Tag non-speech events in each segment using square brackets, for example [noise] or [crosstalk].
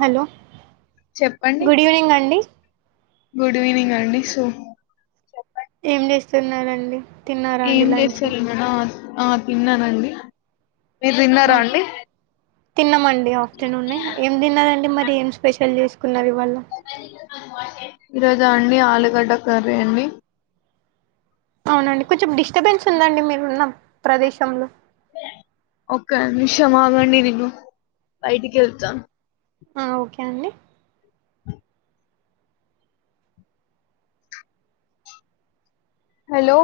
Hello చెప్పండి good evening అండి good evening అండి సో ఏం చేస్తున్నారండి తిన్నారా అండి ఏం లంచ్ చేస్తారు మేడం ఆ తిన్నానండి మీరు తిన్నారా అవును అండి తిన్నామండి ఆఫ్టర్నూనే ఏం తిన్నదండి మరి ఏం స్పెషల్ చేసుకో [unintelligible] ఈరోజు అండి ఆలుగడ్డ కర్రీ అండి అవునండి కొంచెం డిస్టబెన్స్ ఉందండి మీరు ఉన్న ప్రదేశంలో ఓక నిమిషం ఆగండి నేను బయటికి వెళ్తా ఆ ఓకే అండి హలో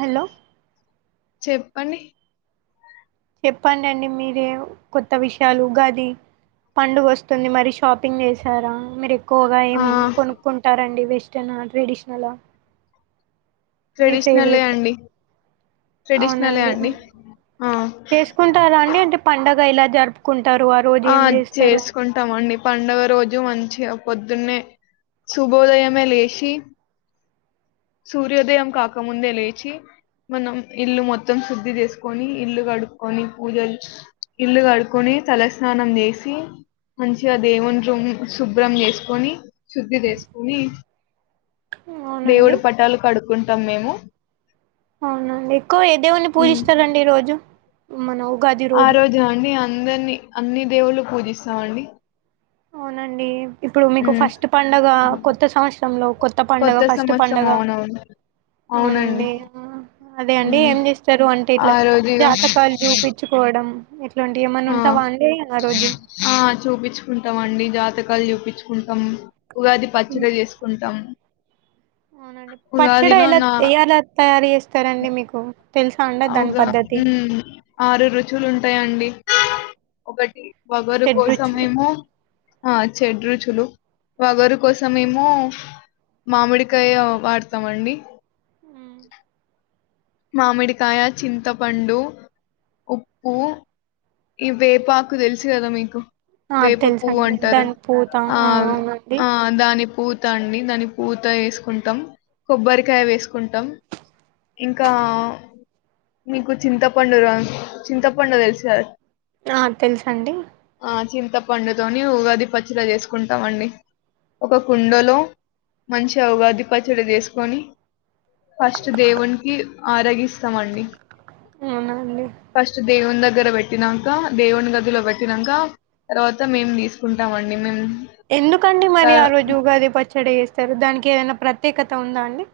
హలో చెప్పండి చెప్పండండి మీరే కొత్త విషయాలు గాది పండుగ వస్తుంది మరి షాపింగ్ చేసారా మీరు ఎక్కువగా ఏం ఆ కొనుక్కుంటారండి వి [unintelligible] ట్రెడిషనల్ మీ ట్రెడిషనలే ఫేవరెట్ అండి ట్రెడిషనలే అవునండి అండి ఆ చేసుకుంటారా అండి అంటే పండగ ఇలా జరుపుకు ఆ చేసుకుంటామండి పండుగ రోజు మంచిగా పొద్దున్నే శుభోదయమే లేచి సూర్యోదయం కాకముందే లేచి మనం ఇల్లు మొత్తం శుద్ధి చేసుకొని ఇల్లు కడుక్కకొని పూజలు ఇల్లు కడుకొని తలస్నానం చేసి మంచిగా దేవుని రూమ్ శుభ్రం చేసుకొని శుద్ధి చేసుకొని అవునండి కడుకుంటాం మేము అవునండి ఎక్కువ ఏ దేవుని ఉమ్. పూజిస్తారండి ఈ రోజు [unintelligible] ఆ రోజు అండి అందరిని అన్ని దేవుళ్లు పూజిస్తాం అండి అవునండి ఇప్పుడు మీకు ఫస్ట్ పండగ కొత్త సంవత్సరంలో కొత్త పండగ ఫస్ట్ సంవత్సరం పండగ, అవునవును అవునండి అదే అండి ఉమ్. ఏం చేస్తారు అంటే ఆ ఇట్లా రోజు ఇగ జాతకాలు చూపించుకోవడం అ ఇట్లాంటి ఏమన్నా ఉంటే ఆ [unintelligible] ఆ రోజు టాం అండి జాతకాలు చూపించుకుంటాం ఉగాది పచ్చడి చేసుకుంటాము అవునండి పచ్చడి ఎలా నా ఎయాల తయారు చేస్తారండి మీకు తెలుసా అండి దాని అవుగా పద్ధతి మ్ ఆరు రుచువులు ఉంటాయాండి ఒకటి వవరు షడ్రుచులు కోసమేమో ఆ చెడరుచులు వగరు కోసంవేమో మామిడికాయ వాడతామండి మామిడికాయ చింతపండు ఉప్పు ఈ వేపాకు తెలుసు కదా మీకు ఆ వేప పువ్వు తెలుసండి అంటారు దాని పూత ఆ అవునండి ఆ దాని పూతా అండి దాని పూత వేసుకుంటాం, కొబ్బరికాయ వేసుకుంటాం, ఇంకా మీకు చింతపండు చింతపండు తెలుసారా ఆ తెలుసుండి చింతపండుతోని ఉగాది పచ్చడి చేసుకుంటామండి, ఒక కుండలో మంచి ఉగాది పచ్చడి చేసుకొని, ఫస్ట్ దేవునికి ఆరగిస్తామండి. అవునండి ఫస్ట్ దేవు ద దూరవ్ పెట్టినాక దేవుని గదిలో పెట్టినాక తర్వాత మేము తీసుకుంటాం అండి మేం ఎందుకండీ మరి ఆ రోజు ఉగాది ప చెడ చేస్తారు దానికి ఏదైనా ప్రత్యేకత ఉందా అండి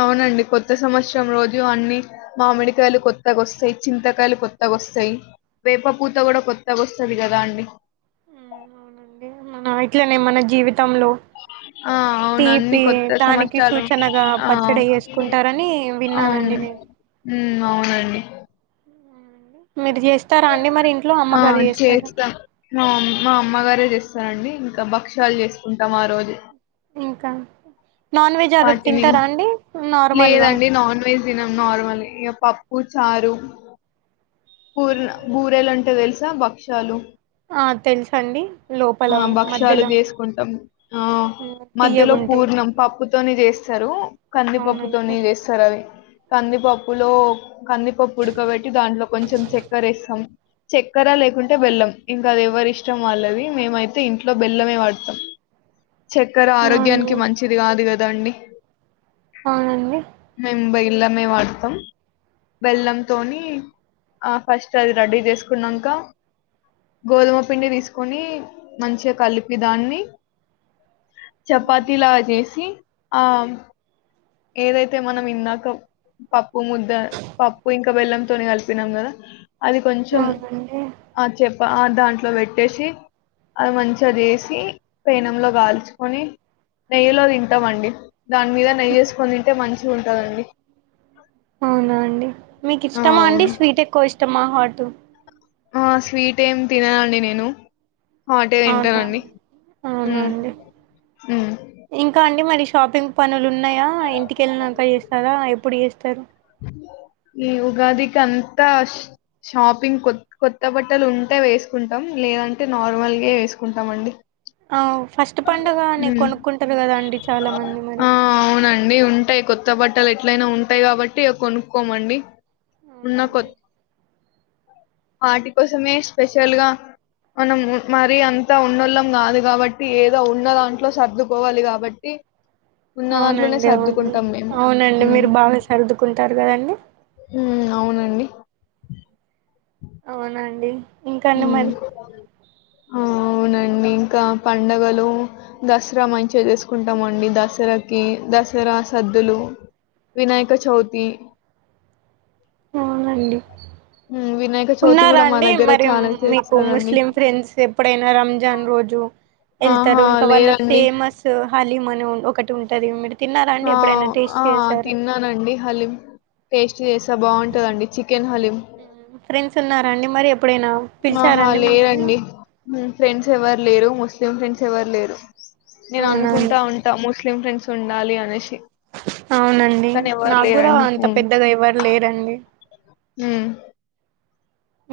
అవునండి కొత్త సంవత్సరం రోజు అన్నిీ మామిడికాయలు కొత్తగా వస్తాయి, చింతకాయలు కొత్తగా వస్తాయి, వేప పూత కూడా కొత్తగా వస్తంది కదా అండి. ఆ ఇట్లనే మన జీవిత్ టం లో ఆ! అవును. అన్ని తీపి కొత్త దానికి సంవత్సరాలు సూచనగా ఆ! పచ్చడి చేసుకుంటారని విన్నానండి అవును. నేను. హ్మ్ అవునండి మీది చే ఆ చేస్తా మా మా అమ్మగారే చేస్తారండి ఇంకా భక్ష్యాలు చేసుకుంటాం ఆరోజు ఇంకా నాన్ వెజ్ ఆర్ వాటిని తింటారా అండి నార్మల్గా తినం నార్మల్ ఇగ పప్పు చారు కూర్ణు బూరలంటే తెలుసా భక్షాలు ఆ తెలుసండి లోపల ఆ భక్షలు మధ్యలో చేసుకుంటాం. ఆ మధ్యలో తీయగుంటాయి పూర్ణం పప్పుతోని చేస్తారు కందిపప్పుతోని అవునండి చేస్తారు అవి. కందిపప్పులో కందిపప్పు ఉడక పెట్టి దాంట్లో కొంచెం చెక్కరేస్తాం చెక్కెర లేకుంటే బెల్లం, ఇంకా అది ఎవరి ఇష్టం వాళ్ళది, మేమైతే ఇంట్లో బెల్లమే వాడతాం. చక్కర అవును ఆరోగ్యానికి మంచిది కాద్ గ దండి అవునండి బెల్లమే వాడతాం బెల్లంతోని ఆ ఫస్ట్ అది రెడీ చేసుకున్నాక, గోధుమ పిండి తీసుకొని మంచిగా కలిపి దాన్ని. చపాతి లాగ చేేసి ఆ ఏదైతే మనం ఇందాక పప్పు ముద్ద పప్పు ఇంకా బెల్లంతోనే కలిపినాం కదా అది కొంచెం అవునండి ఆ చెప్ దాంట్లో పెట్టేసి అది మంచిగాది వేసి పేనెంలో కాల్చుకొని నెయ్యిలో తింటామండి. దాన్ మీద నే మంచిగా ఉంటుందండి అవునా అండి మీకు ఇష్టమా అండి స్వీట్ ఎక్కువ ఇష్టమా ఆటు ఆ స్వీట్ ఏం తిననండి నేను అంటే అవునా వింటానండి అవునా మ్ మ్ అంటే మరి షాపింగ్ పనులు ఉన్నాయా, ఇంటికెళ్ళినక చేస్తారా ఎప్పుడు చేస్తారు ఈ ఉగాదికి అంతా షాపింగ్ కొ కొత్త బట్టలు ఉంటే వేసుకుంటాం, లేదంటే నార్మల్గా వేసుకుంటాం అండి. ఆ ఫస్ట్ పండుగ అనే కొనుక్కుంటారు కదా అండి చాలా మంది మరి కొత్తబట్టలు ఎట్లయినా ఉంటాయి కాబట్టి కొనుక్కోమండి ఉన్న కొద్ అవునండి వాటి కోసమే స్పెషల్ గా మనం మరి అంతా ఉన్నోళ్ళం కాదు కాబట్ ఏదో ఉన్న దాంట్లో సర్దుకోవాలి కాబట్టి ఉన్న దాంట్లోనే అవునండి అవును, సర్దుకుంటాం మేము. అవునండి హ్మ్. మీరు బాగా సర్దుకుంటారు కదండి హ్మ్. అవునండి అవునండి ఇంకా అండి మ్మ్ మరి ఆ అవునండి ఇంకా పండగలు దసరా మంచిగా చేసుకుంటామండి దసరాకి దసరా సద్దులు వినాయక చవితి అవునండి ఉమ్, వినాయక చవితి ఉన్నారా కూడా మా అండి దగ్గర మరి చాలా [inaudible] మీకు చేస్తారండి ముస్లిం ఫ్రెండ్స్ ఎప్పుడైనా రంజాన్ రోజు వెళ్తారు ఆహా ఇంకా వాళ్ళ లేదండి ఫేమస్ హలీమను ఒకటి ఉంటది తిన్నారా అండి ఆ ఎప్పుడైనా టేస్ట్ ఆ చేసారా తిన్నానండి హలీం చేసా బాగుంటదండి చికెన్ హలీం ఫ్రెండ్స్ ఉన్నారా అండి మరి ఎప్పుడైనా ఆహా పిలిచారండి మిమ్మల్ని లేరండి ఫ్రెండ్స్ ఎవరు లేరు ముస్లిం ఫ్రెండ్స్ ఎవరు లేరు నేను అవునండి అనుకుంటా ఉంటా మోస్ట్ ఫ్రెండ్స్ ఉండాలి అనేసి అవునండి కానీ ఎవరు నా కూడా లేరండి అంత పెద్దగా ఎవరు లేరండి హ్మ్మ్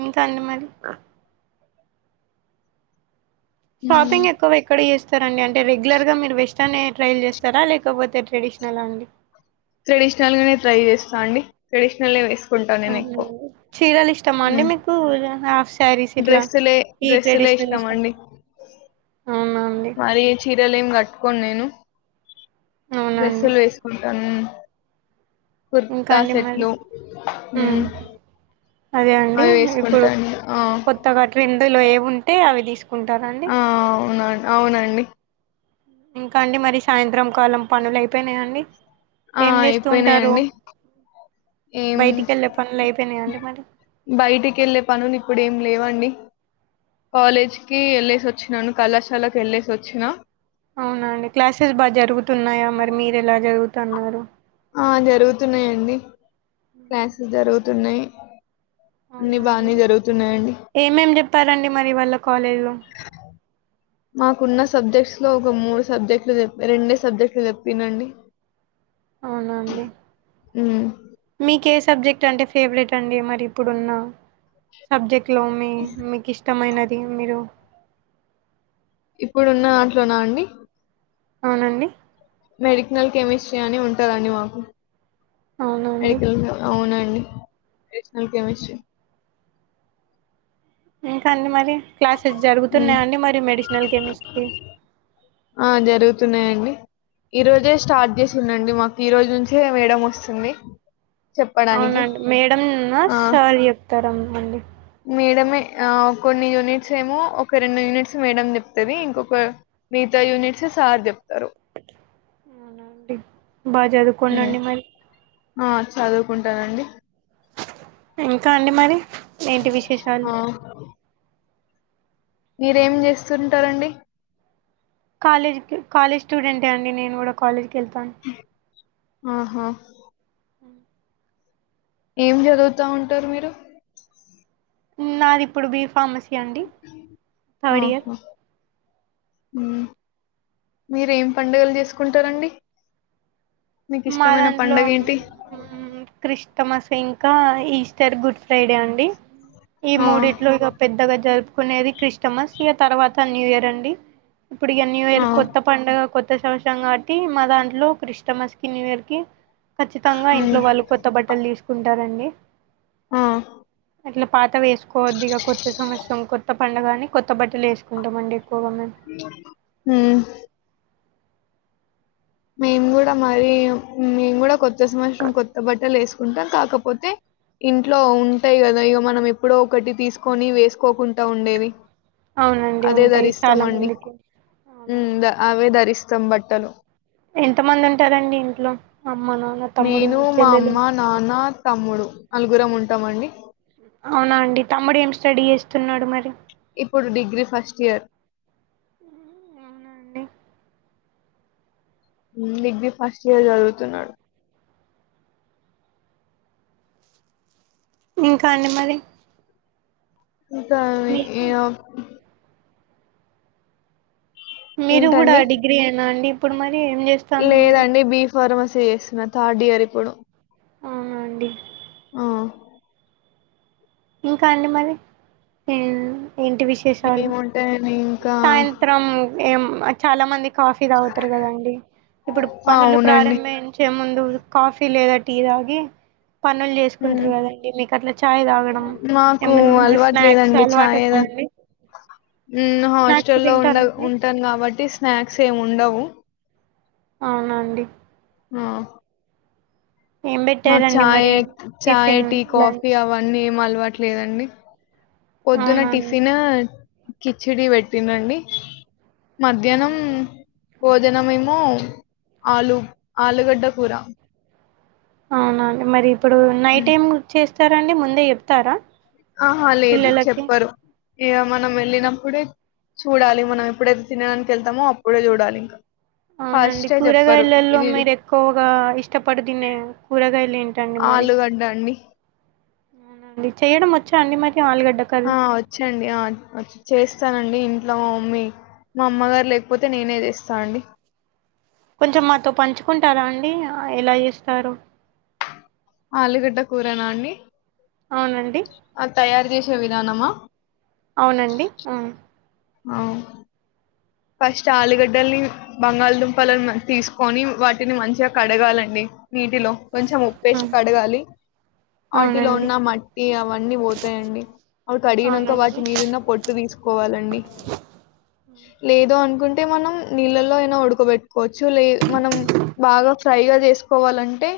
ఇంకా అండి మరి ఉమ్, షాపింగ్ ఎక్కొ ఎక్కడ చేస్తారు సర రెగ్యులర్ గా మీరు వెస్ట్ కనే ట్రైల్ చేస్తారా లేకపోతే ట్రెడిషనల్ అండి ట్రెడిషనల్ గానే ట్రై చేస్తా అండి ట్రెడిషనల్ వే అ చీరలు ఇష్టమా అండి ఉమ్. మీకు శారీస్ ఇట్లా డ్రెస్సులే ఈ డ్రెస్సులే ట్రెడిషనల్ ఇష్టామ ఇష్టం అండి అవునా అండి మరి చీరలే ఏం కట్టు కొ నేను అవునండి డ్రెస్సులు వేసుకుంటాను ఇంకా కుర్తా అండి మరి సెట్లు ఉమ్ మ్ అదే అండి ఇప్పుడు కొత్తగా ట్రెండ్ లో ఏం ఉంటే అవి తీసు కుంటారా అండి ఆ, అవునండి ఇంకా అండి మరి సాయంత్రం కాలం పనులు అయి ఆ అయిపోయినయి ఉంటారు అండి ఏం బయటికి వెళ్ళే పనులు అయిపోయినాయండి మరి బయటికి వెళ్ళే పనులు ఇప్పుడు ఏం లేవండి కాలేజీకి వెళ్ళేసి వచ్చినాను కళాశాలకి వెళ్ళేసి వచ్చినా అవున అండి క్లాసెస్ బాగా జరుగుతున్నాయా మరి మీరు ఎలా చదువుతున్నారు ఆ జరుగుతున్నాయి అండి క్లాసెస్ జరుగుతున్నాయి అవున అన్ని అండి బాగానే జరుగుతున్నాయండి ఏమేమి చెప్పారండి మరి ఇవాళ కాలేజీలో మాకున్న సబ్జెక్ట్స్ లో ఒక మూడు సబ్జెక్టులు చెప్ప్ రెండే సబ్జెక్టులు చెప్పిరు అండి అవున అండి మీకే సబ్జెక్ట్ అంటే ఫేవరెట్ అండి మరి ఇప్పుడున్న సబ్జెక్ట్ లో ది మీరు ఇప్పుడున్న దాంట్లోనా అండి అవునండి మెడికల్ కెమిస్ట్రీ అని ఉంటది అండి మాకు అవునండి మెడికల్గా అవునండి మెడిసినల్ కెమిస్ట్రీ ఇంకా అండి మరి క్లాసెస్ హ్మ్. జరుగుతున్నాయండి మరి మెడిసినల్ కెమిస్ట్రీ తున్నాయండి ఈ రోజే స్టార్ట్ చేసింది అండి మాకు ఈ రోజు నుంచే మేడం వస్తుంది అవున అండి మేడం నా ఆ! సార్ చెప్తారా మండి మేడమే అ కొన్ని యూనిట్స్ ఏమో ఒక రెండు యూనిట్స్ మేడం చెప్తాది ఇంకొక మిగతా యూనిట్స్ సార్ చెప్ అవునా అండి బాగా హ్మ్. చదువుకోండండి మరి అండి ఇంకా అండి మరి ఏంటి విశేషాలు ఆ మీరేం చేస్తుంటారండి కాలేజ్ కి కాలేజ్ స్టూడెంటే అండి నేను కూడా కాలేజ్ కెల్తాను అహా ఆ ఏం చదువుతా ఉంటారు మీరు నాది ఇప్పుడు బి ఫార్మసీ అండి థర్డ్ ఇయర్ ఉ మీరేం పండుగలు చేసుకుంటారండి మా దాంట్లో ఉ క్రిష్ తమస్ ఇంకా ఈస్టర్, గుడ్ ఫ్రైడే అండి ఈ ఆ! మూడిట్లో ఇది పెద్దగా జరుపు కునేది క్రిస్టమస్ ఇగ తర్వాత న్యూ ఇయర్ అండి ఇప్పుడిగా న్యూ ఆ! ఇర్ కొత్త పండగా కొ త్త సంవత్సరం కాబట్టి మా దాంట్లో క్రిస్టమస్ న్యూ ఇయర్ కి ఖచ్చితంగా హ్మ్. ఇంట్లో వాళ్ళు కొత్త బట్టలు తీసుకున్ టారండి ఆ అట్ల పా త్తవి వేసుకోవద్దు ఇగ కొత్త సంవత్సరం కొత్త పండగ అని కొత్త బట్టలు వేసుకుంటమండి హు మేము కూడా మరి మేం కూడా కొ కొత్త సంవత్సరం కొత్త బట్టలు వేసు ఉంటా కాకపోతే ఇంట్లో ఉంటాయి కదా ఇగ మనం ఎప్పుడో ఒకటి తీసుకొని వేసుకోకుంట ఉండేది అవునండి అదే ఉంటాయి చాలా ధరిస్తామండి మందికి మ్ అవునండి ద అవే ధరిస్ కంబట్టలు ఎంత మంది ఉంటారండి ఇంట్లో అమ్మ నాన్న తమ్ముడు నేను మా చెల్లెలు అమ్మ నాన్న తమ్ముడు అలు గ్గురం ఉంటామండి అవునా అండి తమ్ముడు ఏం స్టడీ చేస్తున్నాడు మరి ఇప్పుడు డిగ్రీ ఫస్ట్ ఇయర్ హు అవునా అండి హ్ డిగ్రీ ఫస్ట్ ఇయర్ చదువుతున్నాడు ఇంకా అండి మరి ఇంకా ఆది మీ ఎమో మీరు కూడా ఏంటండి డిగ్రీ ఏనా అండి పుడ్ మై లేదండి బి ఫార్ మస్ చేస్తున్న థర్డ్ ఇయర్ ఇప్పుడు అవునా అండి ఆ ఇంకా అండి మరి హ్ ఏంటి విశేషాలు ఏముంటాయండి ఇంకా సాయంత్రం ఏం మా చాలా మంది కాఫీ తాగుతరు కదండి. ఇప్పుడు ఆ, పనులు అవునండి. ప్రారంభించే ముందు కాఫీ లేద్ ట్ టీ తాగి పనులు హ్మ్. చేసుకుంటరు కదండి మీకు అట్లా చాయ్ తాగడం మాకు ఏమన్నా అలవాటు స్నాక్స్ లేదండి అలవాటు చాయ్ ఉందా ద అండి ఉమ్ స్నాక్స్ హాస్టల్లో ఉండ తింటారండి ఉంటను కాబట్టి స్నాక్స్ ఏమి ఉండవు అవునా అండి ఆ ఏం మాకు పెట్టారండి చాయ్ మరి చాయ్ టిఫిన్ టీ కాఫీ లంచ్ అవన్నీ ఏం అలవాట్లేదం అండి పొద్దున్న అవునండి టిఫిన్ కిచిడి పెట్టింరండి మధ్యాహ్నం అవునండి భోజనంమెమో ఆలు ఆలుగడ్డ కూర అవునండి మరి ఇప్పుడు నైట్ ఉమ్, ఎంచే చరండి ముందే చెప్తారా ఆహా లేదు పిల్లలకి చెప్పరు ఇగ మనం వెళ్ళినప్పుడే చూడాలి మనం ఎప్పుడైతే తినడానికి వెళ్తామో అప్పుడే చూడాలి ఇంకా అవునండి ఫస్టే చెప్పరు కూరగాయలలో ఇది మీరు ఎక్కువగ ఇష్టపడి తినే కూరగాయలు ఏంటండి మరి ఆలుగడ్డ అండి అవునండి చేయడం వచ్చా అండి మరి ఆలుగడ్డ కర్రీ ఆ వచ్చండి ఆ వచ్ చేస్తానండి ఇన్ ట్లో మమ్మీ మా అమ్మ గారు లేకపోతే నేనే చేస్తా అండి కొంచెం మాతో పంచుకుంటారా అండి ఎలా చేస్తారో ఆలుగడ్డ కూరనా అండి అవునండి ఆ తయారి జేసే విధానమా అవునండి అవును అవు ఫస్ట్ ఆలుగడ్డల్ని బంగాళదుంపలను తీసుకొని వాటిని మంచిగ కడగాలండి నీటిలో కొంచెం ఉప్పేసి కడగాలి ఆటిలో అవునండి ఉన్న మట్టి అవన్నీ పోతాయండి అవి కడిగినంక అవునండి వాటి మీదున్న పొట్టు తీసుకోవాలండి ఏదో అనుకుంటే మనం నీళ్ళలో అయిన ఉడకబెట్టుకోవచ్చు లే మనం బాగా ఫ్రైగా ఎస్ పోవాలంటే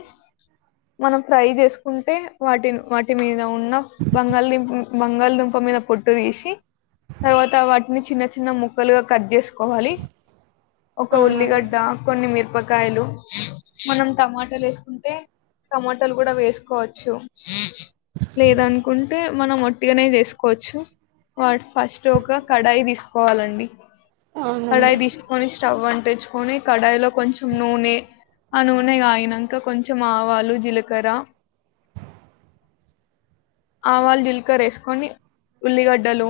మనం ఫ్రై చేసుకుంటే వాటిని వాటి మీద ఉన్న నో బంగాలీ [unintelligible] బంగళదుంప మీద పొట్టు తీసి తరువాత వాటిని చిన్న చిన్న ముక్ క్కలు కట్ చేసుకోవాలి. ఒక అవునండి ఉల్లిగడ్డ కొన్ని మిరుప కాయలు మనం టమాటాలు వేసుకుంటే టమాటాలు కూడా వేసుకోవచ్చు. లేదనుకుంటే మనం ఒట్టిగానే చేసుకోవచ్చు వాడ్ ఫస్ట్ ఒక కడాయి తీసుకోవాలండి అవునండి కడాయి తీసుకొనిస్ స్టవ్ అంటిచ్చుకొని కడాయిలో కొంచెం నూనె ఆ నూనె కాయినంక కొంచెం ఆవాలు జీలకర ఆవాలు జీలకరేసుకొని ఉల్లిగడ్డలు